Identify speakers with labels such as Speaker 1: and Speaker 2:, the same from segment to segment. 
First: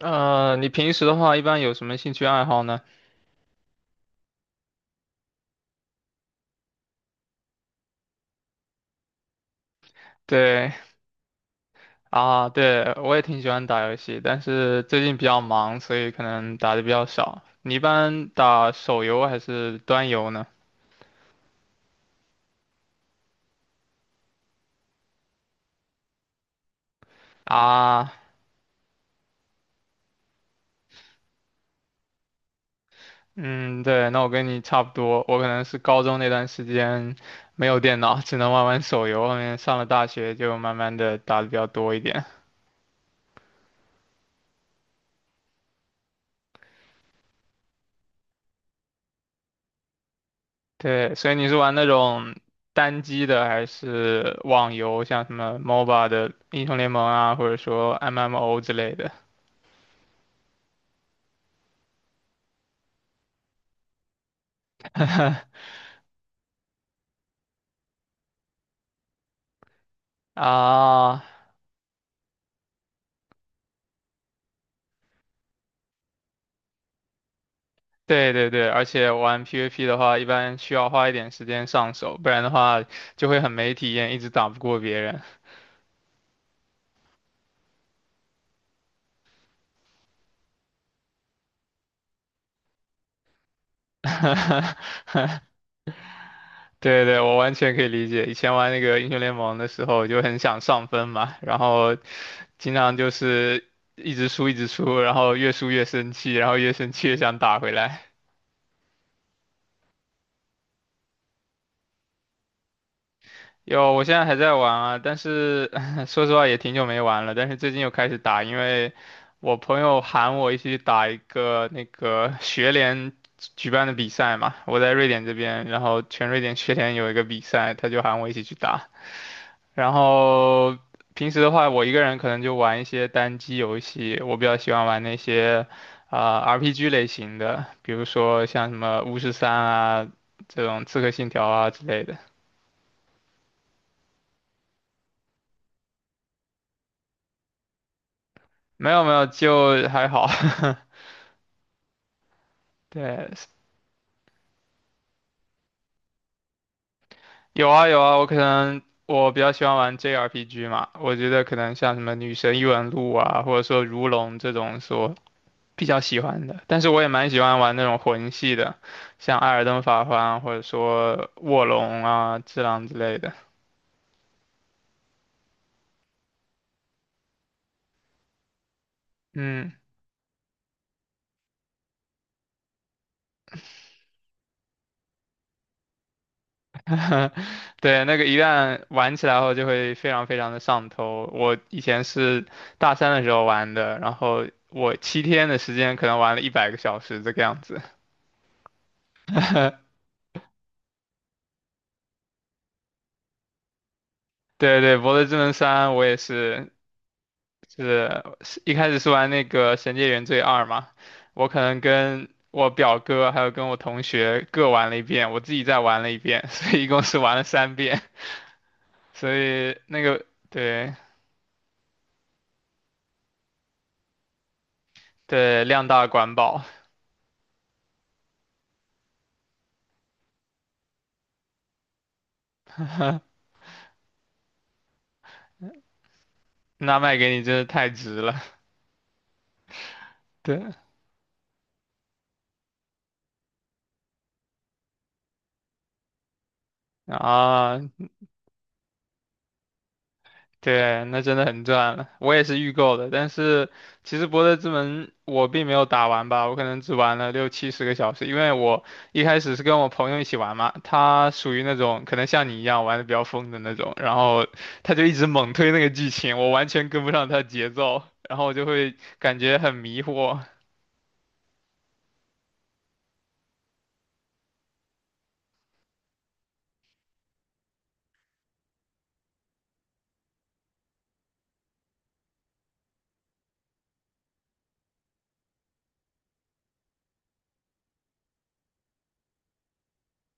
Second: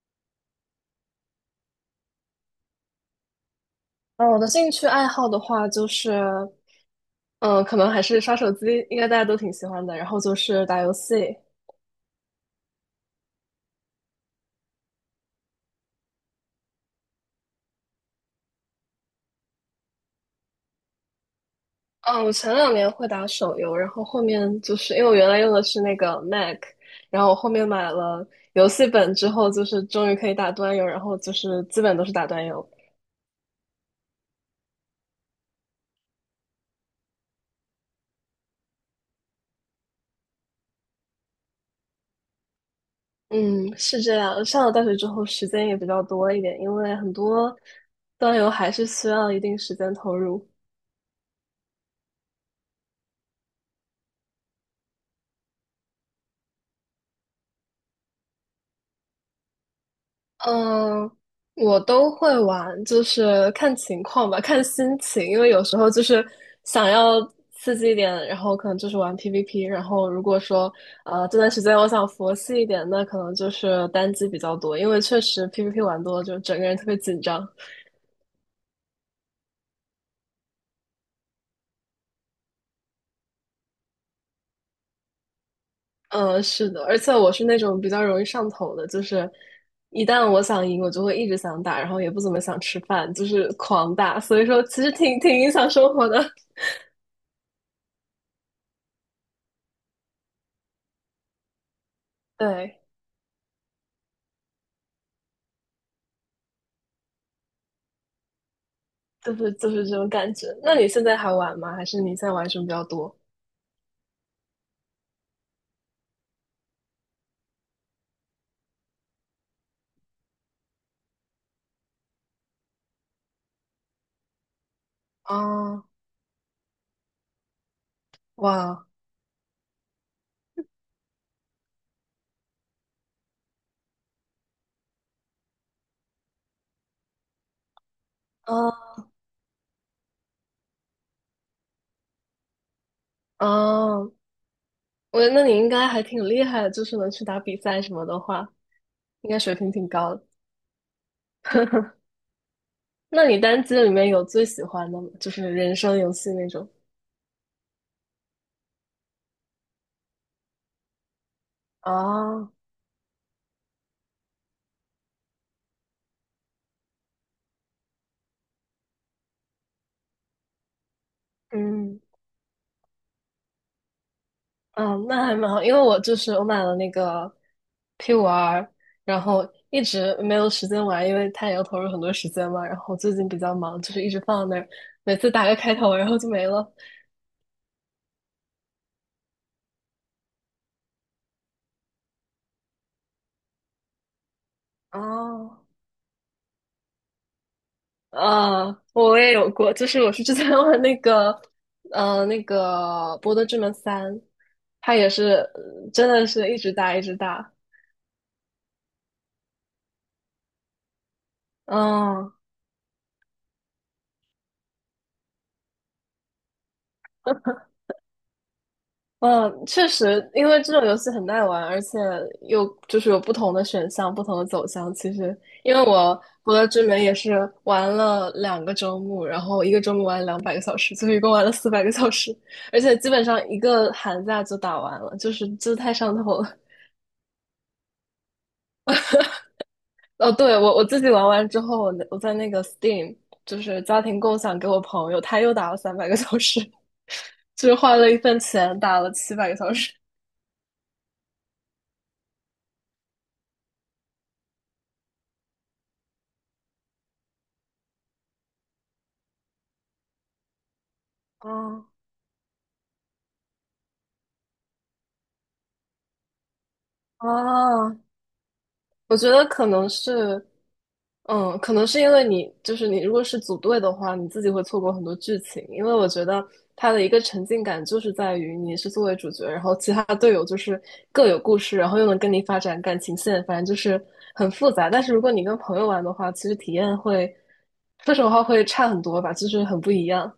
Speaker 1: 你平时的话一般有什么兴趣爱好呢？
Speaker 2: 嗯，我的兴趣爱好的话，就是，嗯，可能还是刷手机，应该大家都挺喜欢的。然后就是
Speaker 1: 对
Speaker 2: 打游戏，
Speaker 1: 啊，对，我也挺喜欢打游戏，但是最近比较忙，所以可能打的比较少。你一般打手游还是端游呢？
Speaker 2: 嗯，我前两年会打手游，然后后面就是因为我原来用的是那个 Mac，然后我后面买
Speaker 1: 啊，
Speaker 2: 了游戏本之后，就是终于可以打端游，然后就是基本都是打端游。
Speaker 1: 嗯，对，那我跟你差不多，我可能是高中那段时间没有电脑，只能玩玩手游，后面上了大学就慢慢的打的比较多一点。
Speaker 2: 嗯，是这样。上了大学之后，时间也比较多一点，因为很多端游还是需要一定时间投入。
Speaker 1: 对，所以你是玩那种单机的，还是网游，像什么 MOBA 的英雄联盟啊，或者说 MMO 之类的？
Speaker 2: 嗯，我都会玩，就是看情况吧，看心情，因为有 时候就是想要刺激一点，然后可能就是玩 PVP，然后如果说
Speaker 1: 啊，
Speaker 2: 这段时间我想佛系一点，那可能就是单机比较多，因为确实 PVP 玩多了就整个人特别紧张。
Speaker 1: 对对对，而且玩 PVP 的话，一般需要花一点时间上手，不然的话就会很没体验，一直打不过别人。
Speaker 2: 嗯，是的，而且我是那种比较容易上头的，就是一旦我想赢，我就会一直想打，然后也不怎么想吃饭，就是狂打，所以说其实挺 影响生活的，
Speaker 1: 对对，我完全可以理解。以前玩那个英雄联盟的时候，就很想上分嘛，然后 经
Speaker 2: 对。
Speaker 1: 常就是一直输一直输，然后越输越生气，然后越生气越想打回来。
Speaker 2: 就是这种感觉。那你现在还玩吗？还是你现在玩什么比较多？
Speaker 1: 有，我现在还在玩啊，但是 说实话也挺久没玩了，但是最近又开始打，因为我朋友喊我一起打一个那个学联举办的比赛嘛，我在瑞典这边，然
Speaker 2: 啊，
Speaker 1: 后全瑞典学联有一个比赛，他就喊我一起去
Speaker 2: 哇，
Speaker 1: 打。然后平时的话，我一个人可能就玩一些单机游戏，我比较喜欢玩那些啊、RPG 类型的，比如说像什
Speaker 2: 啊
Speaker 1: 么巫师三啊这种刺客信条啊之类的。
Speaker 2: 啊，我觉得那你应该还挺厉害的，就是能去打比赛什么的话，
Speaker 1: 没有没有，
Speaker 2: 应该水平挺
Speaker 1: 就还
Speaker 2: 高的。
Speaker 1: 好。
Speaker 2: 那
Speaker 1: 对，
Speaker 2: 你单机里面有最喜欢的吗？就是人生游戏那种？
Speaker 1: 有啊有啊，我可能我比较喜欢玩 JRPG 嘛，我觉得可能像什么《女
Speaker 2: 啊，
Speaker 1: 神异闻录》啊，或者说《如龙》这种说比较喜欢的，但是我也蛮喜欢玩那种魂系的，像《艾尔登法环》啊或者说《卧
Speaker 2: 嗯
Speaker 1: 龙》啊、《只狼》之类的。
Speaker 2: 嗯，那还蛮好，因为我就是我买了那个 P5R 然后
Speaker 1: 嗯，
Speaker 2: 一直没有时间玩，因为它也要投入很多时间嘛。然后最近比较忙，就是一直放在那儿，每次打个开头，然后就没了。
Speaker 1: 对，那个一旦玩起来后就会非常非常的上头。我以前是大三的时候玩的，然后我7天的
Speaker 2: 哦，
Speaker 1: 时间可能玩了100个小时这个样子。
Speaker 2: 我也有过，就是我是之前玩那个，呃，那个《博德之门三》，
Speaker 1: 对
Speaker 2: 它
Speaker 1: 对，
Speaker 2: 也
Speaker 1: 《博德
Speaker 2: 是
Speaker 1: 之门三》我
Speaker 2: 真
Speaker 1: 也
Speaker 2: 的是一
Speaker 1: 是
Speaker 2: 直打一直打，
Speaker 1: 是一开始是玩那个《神界原罪二》嘛，我可能跟
Speaker 2: 嗯
Speaker 1: 我表哥还有跟我同学各玩了一遍，我自己再玩了一遍，所以一共是玩了三遍。所
Speaker 2: 嗯，
Speaker 1: 以
Speaker 2: 确
Speaker 1: 那个
Speaker 2: 实，因为这种
Speaker 1: 对
Speaker 2: 游戏很耐玩，而且又就是有不同的选项、不同的走向。其实，
Speaker 1: 对
Speaker 2: 因为
Speaker 1: 量
Speaker 2: 我
Speaker 1: 大管
Speaker 2: 《博
Speaker 1: 饱，
Speaker 2: 德之门》也是玩了2个周末，然后一个周末玩两百个小时，所以一共玩了400个小时，而且基本上一个寒假就打完了，就是这太上头了。
Speaker 1: 那卖给你真是太值了。
Speaker 2: 哦，对，
Speaker 1: 对
Speaker 2: 我自己玩完之后，我在那个 Steam 就是家庭共享给我朋友，他又打了300个小时，就是
Speaker 1: 啊，
Speaker 2: 花了一份钱打了700个小时。
Speaker 1: 对，那真的很赚了。我也是预购的，但是其实《博德之门》我并没有打完吧，我可能只玩了六七十个小时，因为我一开始是跟我朋友一起玩嘛，他属于那
Speaker 2: 哦
Speaker 1: 种可能像你一样玩的比较疯的那种，然后他就一直猛推那个剧情，我完全跟不上他的节
Speaker 2: 哦，
Speaker 1: 奏，然后我就会
Speaker 2: 我觉
Speaker 1: 感
Speaker 2: 得
Speaker 1: 觉
Speaker 2: 可
Speaker 1: 很
Speaker 2: 能
Speaker 1: 迷惑。
Speaker 2: 是，嗯，可能是因为你就是你，如果是组队的话，你自己会错过很多剧情。因为我觉得它的一个沉浸感就是在于你是作为主角，然后其他队友就是各有故事，然后又能跟你发展感情线，反正就是很复杂。但是如果你跟朋友玩的话，其实体验会，说实话会差很多吧，就是很不一样。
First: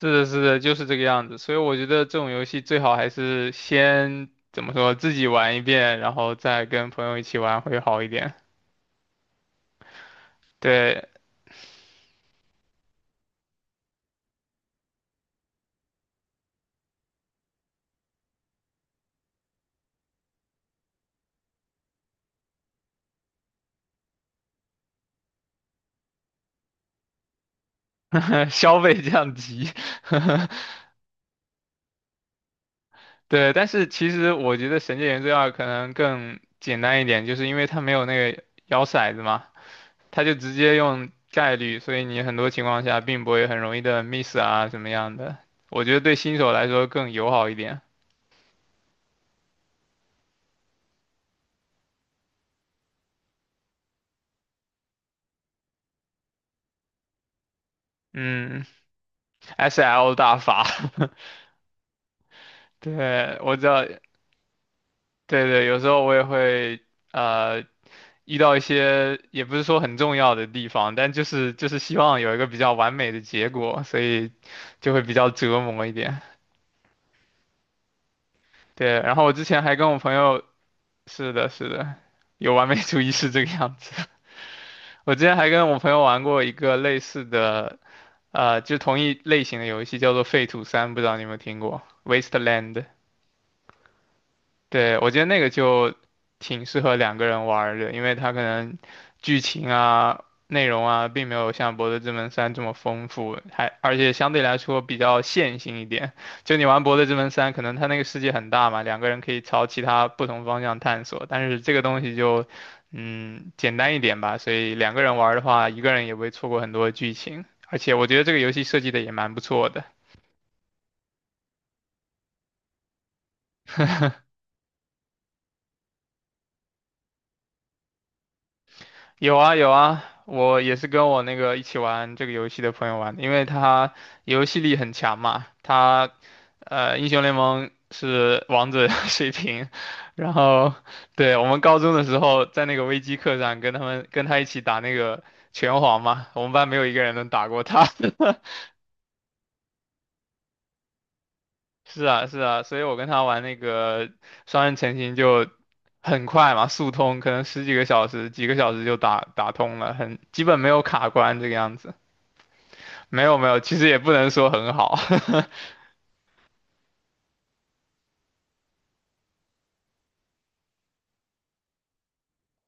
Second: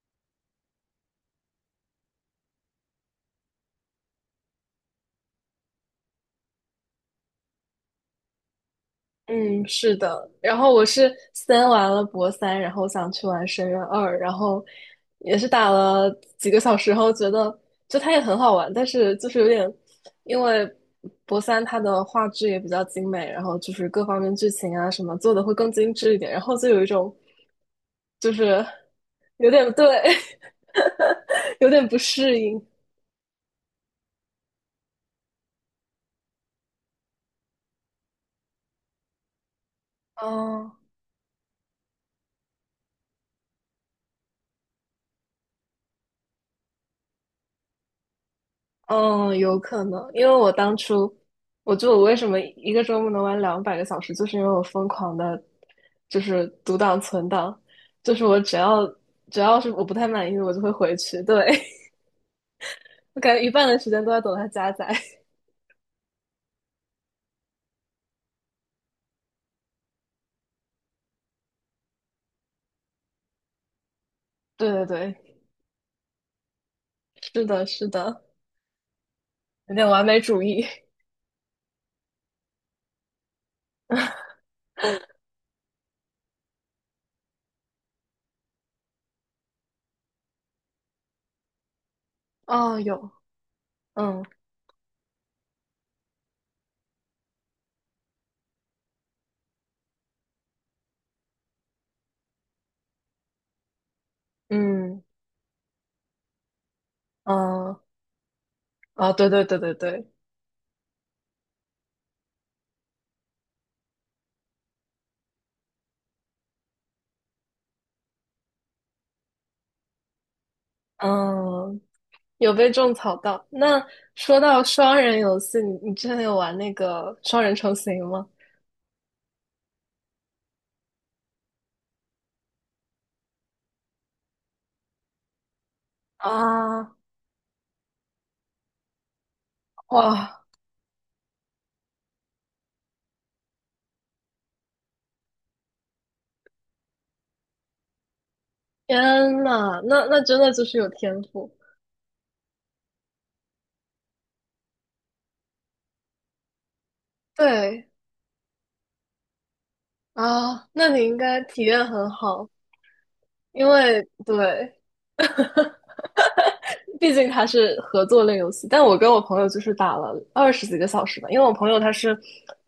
Speaker 1: 是的，是的，就是这个样子。所以我觉得这种游戏最好还是先怎么说，自己玩一遍，然后再跟朋友一起玩会好一点。
Speaker 2: 嗯，是的。然后我
Speaker 1: 对，
Speaker 2: 是先玩了博三，然后想去玩深渊二，然后也是打了几个小时后，觉得就它也很好玩，但是就是有点，因为博三它的画质也比较精美，然后就是各方面剧情啊什么做的会更精致一点，然后就有一种就 是
Speaker 1: 消费降
Speaker 2: 有
Speaker 1: 级，
Speaker 2: 点对，有点不适应。
Speaker 1: 对，但是其实我觉得《神界原罪二》可能更简单一点，就是因为它没有那个摇骰子嘛，它就直接用概率，所以你很多情况下并不会很容易的 miss 啊什么样的。我觉得对新手来说更友好一点。
Speaker 2: 嗯，有可能，因为我当初，我就我为什么一个周末能玩两百个小时，就是因为我疯狂的，就是读档存档，就是我只
Speaker 1: 嗯
Speaker 2: 要只要是我不太
Speaker 1: ，SL
Speaker 2: 满意
Speaker 1: 大
Speaker 2: 的，我就
Speaker 1: 法，
Speaker 2: 会回去。对，我感
Speaker 1: 对，
Speaker 2: 觉一
Speaker 1: 我知
Speaker 2: 半
Speaker 1: 道
Speaker 2: 的时间都在等它加载。
Speaker 1: 对对，有时候我也会呃遇到一些也不是说很重要的地方，但就是希望有一个比较完美的结果，所以
Speaker 2: 对对
Speaker 1: 就会比较
Speaker 2: 对，
Speaker 1: 折磨一点。
Speaker 2: 是的，是的，
Speaker 1: 对，然后我之前
Speaker 2: 有
Speaker 1: 还
Speaker 2: 点
Speaker 1: 跟我
Speaker 2: 完
Speaker 1: 朋
Speaker 2: 美主
Speaker 1: 友，
Speaker 2: 义。
Speaker 1: 是的，是的，有完美主义是这个样子。我之前还跟我朋友玩过一个类似的，就同一类型的游戏，叫做《废土三》，不知道你有没有听过《Wasteland》。
Speaker 2: 哦，有，嗯
Speaker 1: 对，我觉得那个就挺适合两个人玩儿的，因为它可能剧情啊、内容啊，并没有像《博德之门三》这么丰富，还而且相对来说比
Speaker 2: 嗯
Speaker 1: 较线性一点。就你玩《博德之门三》，可能
Speaker 2: 嗯，
Speaker 1: 它那个世界很大嘛，两个
Speaker 2: 哦，
Speaker 1: 人
Speaker 2: 对
Speaker 1: 可以
Speaker 2: 对对
Speaker 1: 朝
Speaker 2: 对
Speaker 1: 其他
Speaker 2: 对，
Speaker 1: 不同方向探索，但是这个东西就嗯简单一点吧，所以两个人玩儿的话，一个人也不会错过很多剧情，而且我觉得这个游戏设计的也蛮不错的。
Speaker 2: 嗯，有被种草到。那说到双人游戏，你之前有玩那个双人成行吗？
Speaker 1: 有啊有啊，我也是跟我那个一起玩这个游戏的朋友玩的因为他游戏力很强嘛，他
Speaker 2: 啊，
Speaker 1: 英雄联盟是王者 水平，然
Speaker 2: 哇，
Speaker 1: 后对我们高中的时候在那个微机课上跟他一起打那个拳皇嘛，我们班没有一个人能打过他。
Speaker 2: 天呐，那真的就是有天赋。
Speaker 1: 是啊是啊，所以我跟他玩那个双人成行就很快嘛，速通，可能十几个
Speaker 2: 对
Speaker 1: 小时几个小时就打通了，很基本没
Speaker 2: 啊，
Speaker 1: 有
Speaker 2: 那你
Speaker 1: 卡
Speaker 2: 应
Speaker 1: 关
Speaker 2: 该
Speaker 1: 这个
Speaker 2: 体
Speaker 1: 样
Speaker 2: 验
Speaker 1: 子。
Speaker 2: 很好，
Speaker 1: 没有没有，
Speaker 2: 因
Speaker 1: 其实也
Speaker 2: 为
Speaker 1: 不能说很
Speaker 2: 对，
Speaker 1: 好。
Speaker 2: 毕竟它是合作类游戏，但我跟我朋友就是打了二十几个小时吧，因为我朋友他是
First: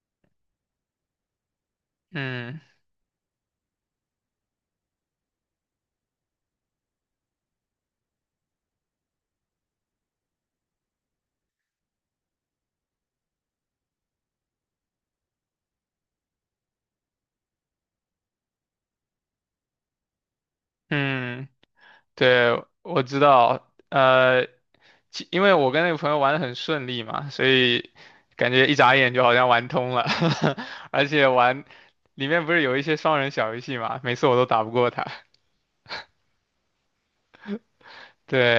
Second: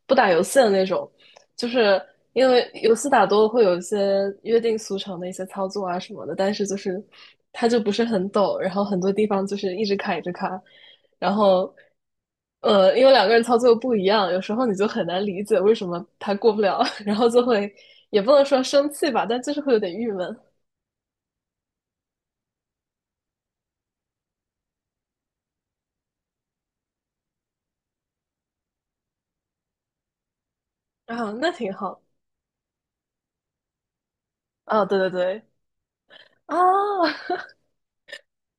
Speaker 2: 不打游戏的那种，就是 因
Speaker 1: 嗯
Speaker 2: 为游戏打多了会有一些约定俗成的一些操作啊什么的，但是就是他就不是很懂，然后很多地方就是一直卡一直卡，然后因为两个人操作不一样，有时候你就很难理解为什么他过不了，然后就会也不能说生气吧，但就是会有点郁闷
Speaker 1: 嗯，对，我知道。呃，因为我跟那个朋友玩的很顺利嘛，所以感觉一眨眼就好像玩通了，而且
Speaker 2: 啊，那
Speaker 1: 玩
Speaker 2: 挺好
Speaker 1: 里面不是有一些双人小游戏嘛，每次我都打不
Speaker 2: 啊，
Speaker 1: 过
Speaker 2: 对
Speaker 1: 他。
Speaker 2: 对对 啊。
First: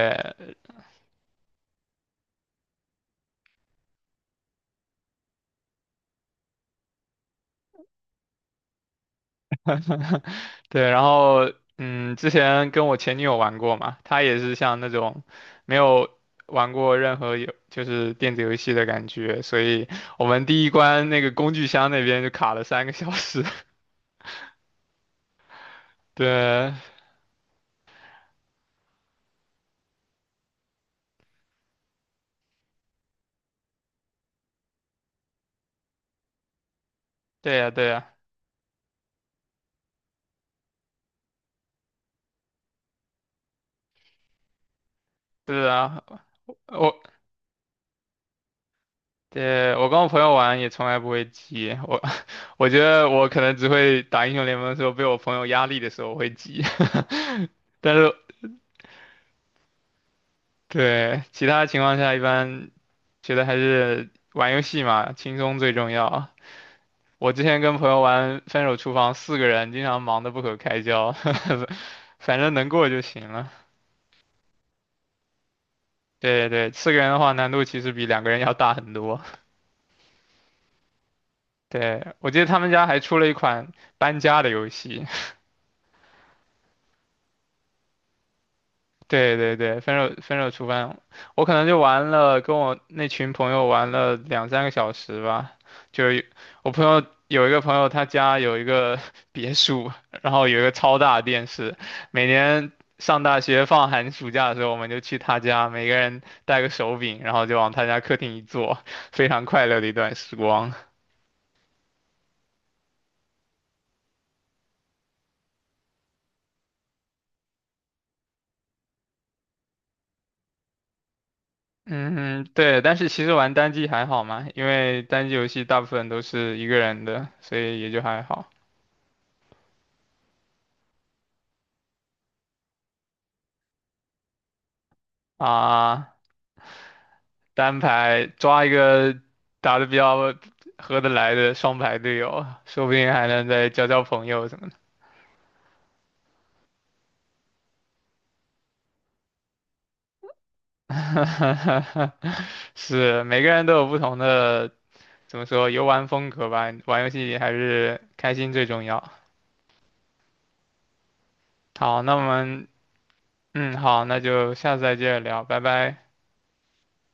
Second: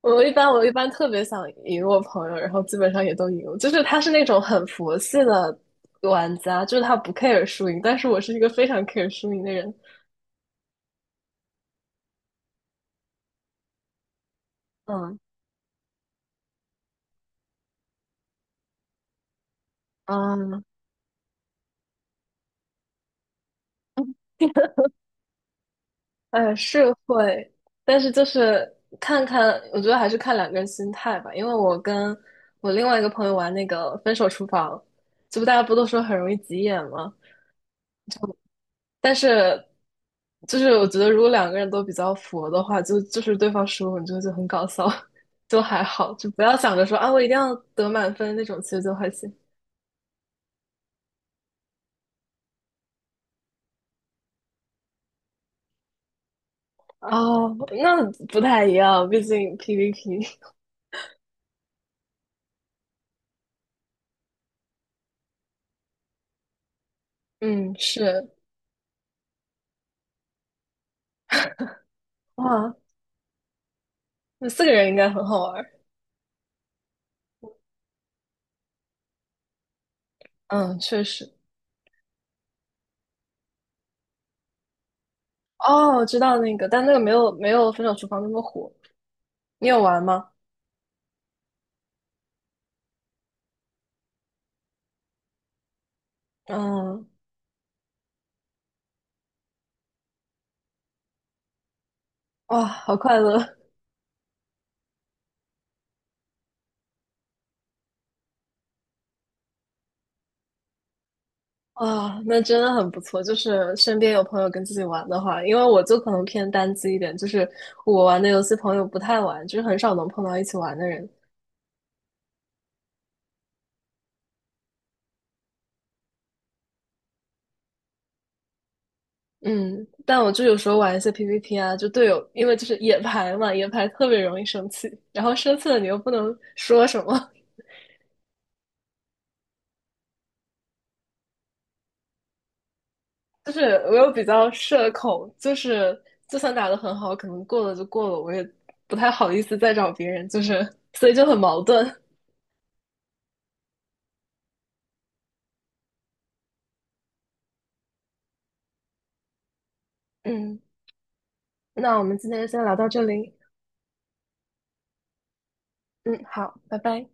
Speaker 2: 我一般我一般特别想赢我朋友，然后基本上也都赢。就是他是那种很佛系的玩家，就是他不 care 输赢，但是我是一个非常 care 输赢的人。
Speaker 1: 对，然后之前跟我前女友玩过嘛，她也是像那
Speaker 2: 嗯
Speaker 1: 种没有玩过任何有就是电子游戏的感觉，所以我们
Speaker 2: 嗯，
Speaker 1: 第一关那个工具箱那边就卡了三个小时。
Speaker 2: 哎，
Speaker 1: 对，
Speaker 2: 是会，但是就是看看，我觉得还是看两个人心态吧。因为我跟我另外一个朋友玩那个《分手厨房》，这不大家不都说很容易急眼吗？
Speaker 1: 对呀，对呀，
Speaker 2: 但是就是我觉得如果两个人都比较佛的话，就是对方输了，你就很搞笑，就
Speaker 1: 对
Speaker 2: 还
Speaker 1: 啊，
Speaker 2: 好，就不要想着说
Speaker 1: 我
Speaker 2: 啊我一定要得满分那种，其实就还行。
Speaker 1: 对我跟我朋友玩也从来不会急，我 我觉得我可能只会打英雄联盟的时候被我朋友压力的时候会急，
Speaker 2: 哦，
Speaker 1: 但
Speaker 2: 那
Speaker 1: 是
Speaker 2: 不太一样，毕竟 PVP。
Speaker 1: 对，其他情况下一般觉得还是玩游戏嘛，轻松最重要。我 之前
Speaker 2: 嗯，
Speaker 1: 跟朋友
Speaker 2: 是
Speaker 1: 玩《分手厨房》，四个人经常忙得不可开交，反正能
Speaker 2: 哇，
Speaker 1: 过就行了。
Speaker 2: 那四个人应该很好玩儿
Speaker 1: 对对，对，四个人的话难度其实比两个人要大很多。
Speaker 2: 嗯，确实。
Speaker 1: 对，我记得他们家还出了一款搬家的游戏，
Speaker 2: 哦，知道那个，但那个没有没有《分手厨房》那么火。
Speaker 1: 对对
Speaker 2: 你
Speaker 1: 对，
Speaker 2: 有
Speaker 1: 分
Speaker 2: 玩
Speaker 1: 手
Speaker 2: 吗？
Speaker 1: 分手厨房，我可能就玩了，跟我那群朋友玩了两三个小时吧。就是我朋友
Speaker 2: 嗯，
Speaker 1: 有一个朋友，他家有一个 别墅，然后有一个超大的电视。每
Speaker 2: 哇，
Speaker 1: 年
Speaker 2: 好快
Speaker 1: 上大
Speaker 2: 乐。
Speaker 1: 学放寒暑假的时候，我们就去他家，每个人带个手柄，然后就往他家客厅一坐，非常快乐的一段时光。
Speaker 2: 啊，那真的很不错。就是身边有朋友跟自己玩的话，因为我就可能偏单机一点，就是我玩的游戏朋友不太玩，就是很少能碰到一起玩的人。
Speaker 1: 嗯，对，但是其实玩单机还好嘛，因为单机游戏大部分都是一个人的，所以也就还好
Speaker 2: 嗯，但我就有时候玩一些 PVP 啊，就队友，因为就是野排嘛，野排特别容易生气，然后生气了你又不
Speaker 1: 啊。
Speaker 2: 能说什么，
Speaker 1: 单排抓一个打得比较合得来的双排队友，说不定还 能
Speaker 2: 就是
Speaker 1: 再交
Speaker 2: 我
Speaker 1: 交
Speaker 2: 又比
Speaker 1: 朋友
Speaker 2: 较
Speaker 1: 什么的。
Speaker 2: 社恐，就是就算打得很好，可能过了就过了，我也不太好意思再找别人，就是所以就很矛盾。
Speaker 1: 是，每个人都有不同的，怎么说，游玩风格吧。玩游戏还是开心最重要。
Speaker 2: 嗯，那
Speaker 1: 好，
Speaker 2: 我
Speaker 1: 那
Speaker 2: 们
Speaker 1: 我
Speaker 2: 今天先
Speaker 1: 们，
Speaker 2: 聊到这里。
Speaker 1: 嗯，好，那就下次再接着聊，拜拜。
Speaker 2: 嗯，好，拜拜。